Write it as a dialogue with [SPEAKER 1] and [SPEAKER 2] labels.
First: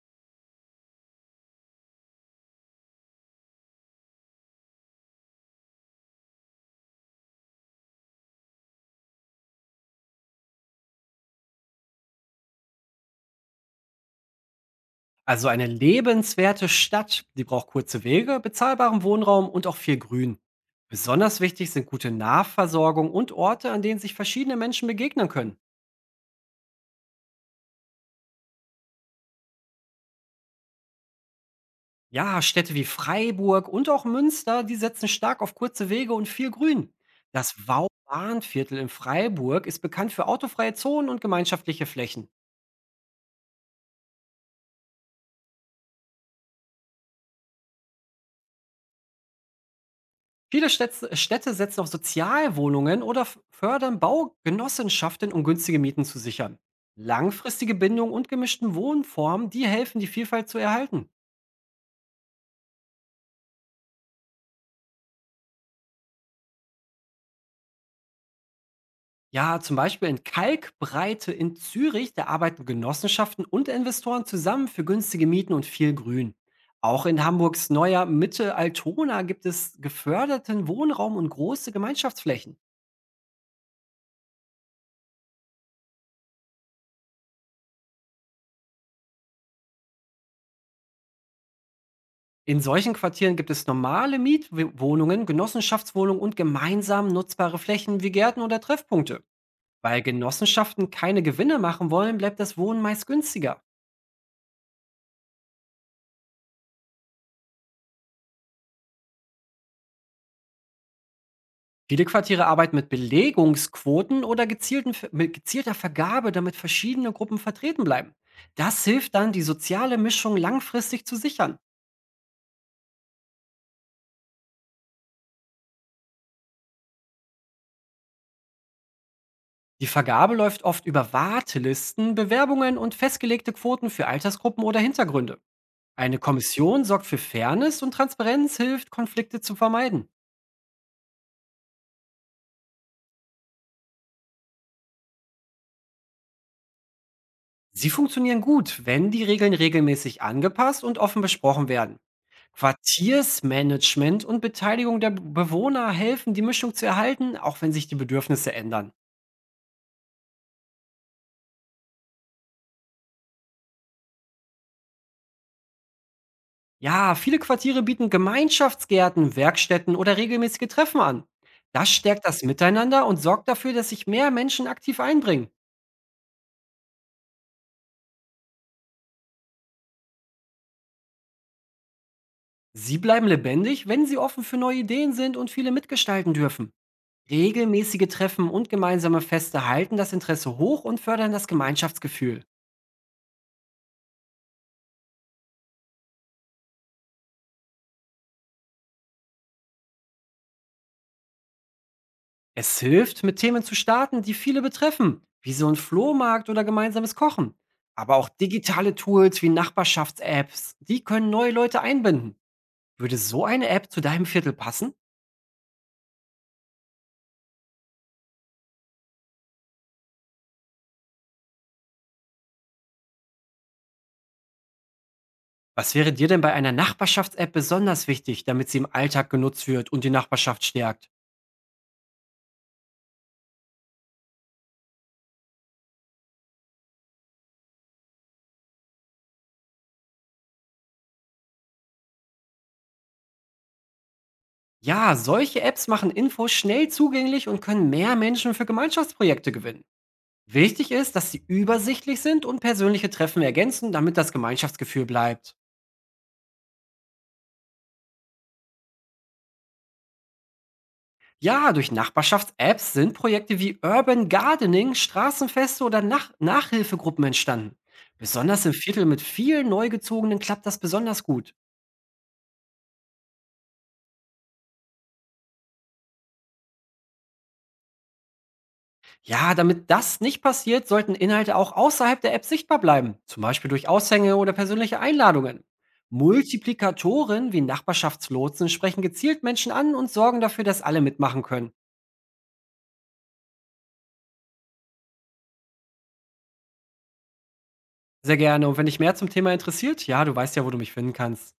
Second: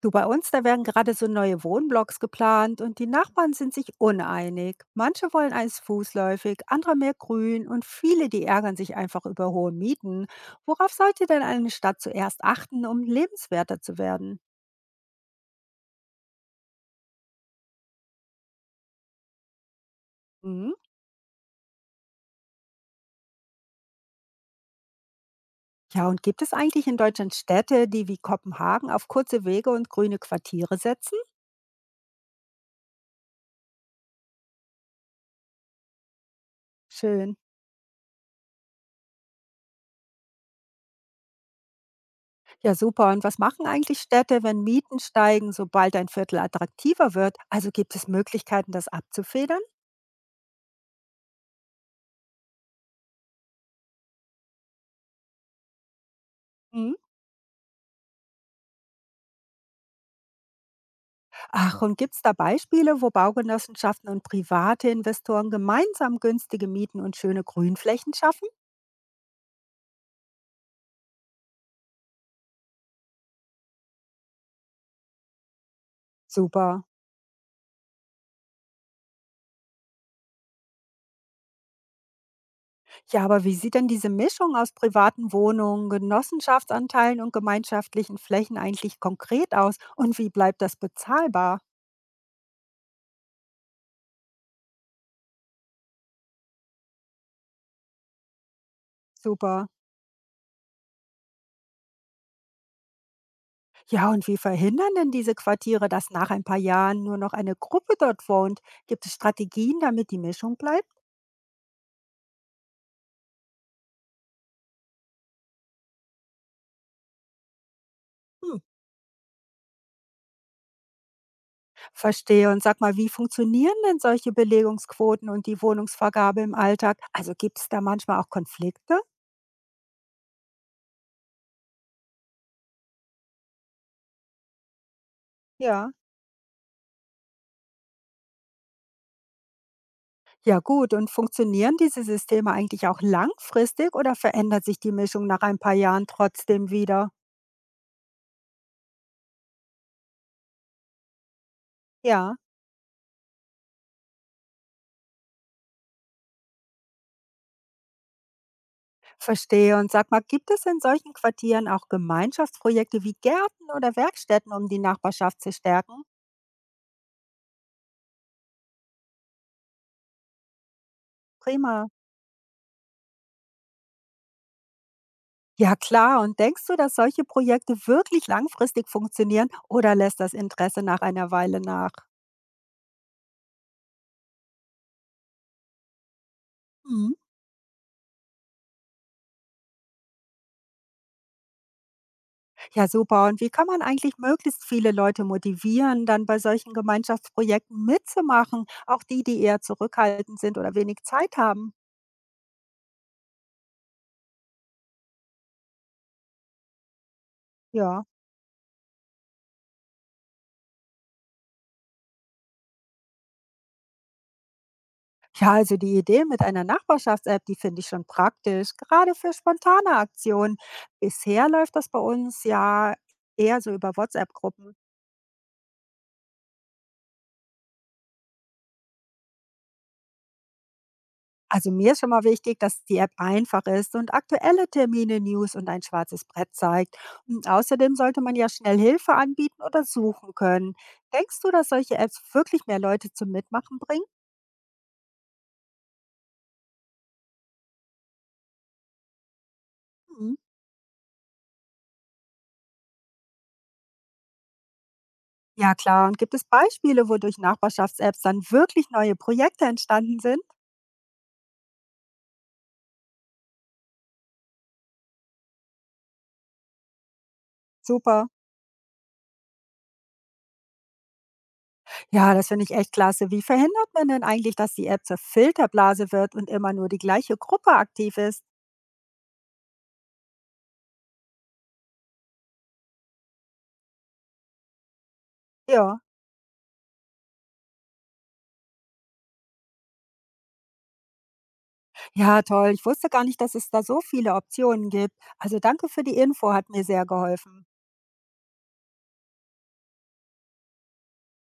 [SPEAKER 1] Du, bei uns, da werden gerade so neue Wohnblocks geplant und die Nachbarn sind sich uneinig. Manche wollen eins fußläufig, andere mehr grün und viele, die ärgern sich einfach über hohe Mieten. Worauf sollte denn eine Stadt zuerst achten, um lebenswerter zu werden?
[SPEAKER 2] Also eine lebenswerte Stadt, die braucht kurze Wege, bezahlbaren Wohnraum und auch viel Grün.
[SPEAKER 1] Mhm.
[SPEAKER 2] Besonders wichtig sind gute Nahversorgung und Orte, an denen sich verschiedene Menschen begegnen können.
[SPEAKER 1] Ja, und gibt es eigentlich in Deutschland Städte, die wie Kopenhagen auf kurze Wege und grüne Quartiere setzen?
[SPEAKER 2] Ja, Städte wie Freiburg und auch Münster, die setzen stark auf kurze Wege und viel Grün.
[SPEAKER 1] Schön.
[SPEAKER 2] Das Wau-Bahnviertel in Freiburg ist bekannt für autofreie Zonen und gemeinschaftliche Flächen.
[SPEAKER 1] Ja, super. Und was machen eigentlich Städte, wenn Mieten steigen, sobald ein Viertel attraktiver wird? Also gibt es Möglichkeiten, das abzufedern?
[SPEAKER 2] Viele Städte setzen auf Sozialwohnungen oder fördern Baugenossenschaften, um günstige Mieten zu sichern.
[SPEAKER 1] Mhm.
[SPEAKER 2] Langfristige Bindung und gemischten Wohnformen, die helfen, die Vielfalt zu erhalten.
[SPEAKER 1] Ach, und gibt es da Beispiele, wo Baugenossenschaften und private Investoren gemeinsam günstige Mieten und schöne Grünflächen schaffen?
[SPEAKER 2] Ja, zum Beispiel in Kalkbreite in Zürich, da arbeiten Genossenschaften und Investoren zusammen für günstige Mieten und viel Grün.
[SPEAKER 1] Super.
[SPEAKER 2] Auch in Hamburgs neuer Mitte Altona gibt es geförderten Wohnraum und große Gemeinschaftsflächen.
[SPEAKER 1] Ja, aber wie sieht denn diese Mischung aus privaten Wohnungen, Genossenschaftsanteilen und gemeinschaftlichen Flächen eigentlich konkret aus? Und wie bleibt das bezahlbar?
[SPEAKER 2] In solchen Quartieren gibt es normale Mietwohnungen, Genossenschaftswohnungen und gemeinsam nutzbare Flächen wie Gärten oder Treffpunkte.
[SPEAKER 1] Super.
[SPEAKER 2] Weil Genossenschaften keine Gewinne machen wollen, bleibt das Wohnen meist günstiger.
[SPEAKER 1] Ja, und wie verhindern denn diese Quartiere, dass nach ein paar Jahren nur noch eine Gruppe dort wohnt? Gibt es Strategien, damit die Mischung bleibt?
[SPEAKER 2] Viele Quartiere arbeiten mit gezielter Vergabe, damit verschiedene Gruppen vertreten bleiben. Das hilft dann, die soziale Mischung langfristig zu sichern.
[SPEAKER 1] Verstehe. Und sag mal, wie funktionieren denn solche Belegungsquoten und die Wohnungsvergabe im Alltag? Also gibt es da manchmal auch Konflikte?
[SPEAKER 2] Die Vergabe läuft oft über Wartelisten, Bewerbungen und festgelegte Quoten für Altersgruppen oder Hintergründe.
[SPEAKER 1] Ja.
[SPEAKER 2] Eine Kommission sorgt für Fairness und Transparenz hilft, Konflikte zu vermeiden.
[SPEAKER 1] Ja gut, und funktionieren diese Systeme eigentlich auch langfristig oder verändert sich die Mischung nach ein paar Jahren trotzdem wieder?
[SPEAKER 2] Sie funktionieren gut, wenn die Regeln regelmäßig angepasst und offen besprochen werden.
[SPEAKER 1] Ja.
[SPEAKER 2] Quartiersmanagement und Beteiligung der Bewohner helfen, die Mischung zu erhalten, auch wenn sich die Bedürfnisse ändern.
[SPEAKER 1] Verstehe. Und sag mal, gibt es in solchen Quartieren auch Gemeinschaftsprojekte wie Gärten oder Werkstätten, um die Nachbarschaft zu stärken?
[SPEAKER 2] Ja, viele Quartiere bieten Gemeinschaftsgärten, Werkstätten oder regelmäßige Treffen an.
[SPEAKER 1] Prima.
[SPEAKER 2] Das stärkt das Miteinander und sorgt dafür, dass sich mehr Menschen aktiv einbringen.
[SPEAKER 1] Ja klar, und denkst du, dass solche Projekte wirklich langfristig funktionieren oder lässt das Interesse nach einer Weile nach?
[SPEAKER 2] Sie bleiben lebendig, wenn sie offen für neue Ideen sind und viele mitgestalten dürfen.
[SPEAKER 1] Mhm.
[SPEAKER 2] Regelmäßige Treffen und gemeinsame Feste halten das Interesse hoch und fördern das Gemeinschaftsgefühl.
[SPEAKER 1] Ja, super. Und wie kann man eigentlich möglichst viele Leute motivieren, dann bei solchen Gemeinschaftsprojekten mitzumachen? Auch die, die eher zurückhaltend sind oder wenig Zeit haben.
[SPEAKER 2] Es hilft, mit Themen zu starten, die viele betreffen, wie so ein Flohmarkt oder gemeinsames Kochen.
[SPEAKER 1] Ja.
[SPEAKER 2] Aber auch digitale Tools wie Nachbarschafts-Apps, die können neue Leute einbinden. Würde so eine App zu deinem Viertel passen?
[SPEAKER 1] Ja, also die Idee mit einer Nachbarschafts-App, die finde ich schon praktisch, gerade für spontane Aktionen. Bisher läuft das bei uns ja eher so über WhatsApp-Gruppen.
[SPEAKER 2] Was wäre dir denn bei einer Nachbarschafts-App besonders wichtig, damit sie im Alltag genutzt wird und die Nachbarschaft stärkt?
[SPEAKER 1] Also mir ist schon mal wichtig, dass die App einfach ist und aktuelle Termine, News und ein schwarzes Brett zeigt. Und außerdem sollte man ja schnell Hilfe anbieten oder suchen können. Denkst du, dass solche Apps wirklich mehr Leute zum Mitmachen bringen?
[SPEAKER 2] Ja, solche Apps machen Infos schnell zugänglich und können mehr Menschen für Gemeinschaftsprojekte gewinnen.
[SPEAKER 1] Mhm.
[SPEAKER 2] Wichtig ist, dass sie übersichtlich sind und persönliche Treffen ergänzen, damit das Gemeinschaftsgefühl bleibt.
[SPEAKER 1] Ja klar, und gibt es Beispiele, wodurch Nachbarschafts-Apps dann wirklich neue Projekte entstanden sind?
[SPEAKER 2] Ja, durch Nachbarschafts-Apps sind Projekte wie Urban Gardening, Straßenfeste oder Nachhilfegruppen entstanden.
[SPEAKER 1] Super.
[SPEAKER 2] Besonders im Viertel mit vielen Neugezogenen klappt das besonders gut.
[SPEAKER 1] Ja, das finde ich echt klasse. Wie verhindert man denn eigentlich, dass die App zur Filterblase wird und immer nur die gleiche Gruppe aktiv ist?
[SPEAKER 2] Ja, damit das nicht passiert, sollten Inhalte auch außerhalb der App sichtbar bleiben, zum Beispiel durch Aushänge oder persönliche Einladungen.
[SPEAKER 1] Ja.
[SPEAKER 2] Multiplikatoren wie Nachbarschaftslotsen sprechen gezielt Menschen an und sorgen dafür, dass alle mitmachen können.
[SPEAKER 1] Ja, toll. Ich wusste gar nicht, dass es da so viele Optionen gibt. Also danke für die Info, hat mir sehr geholfen.
[SPEAKER 2] Sehr gerne, und wenn dich mehr zum Thema interessiert, ja, du weißt ja, wo du mich finden kannst.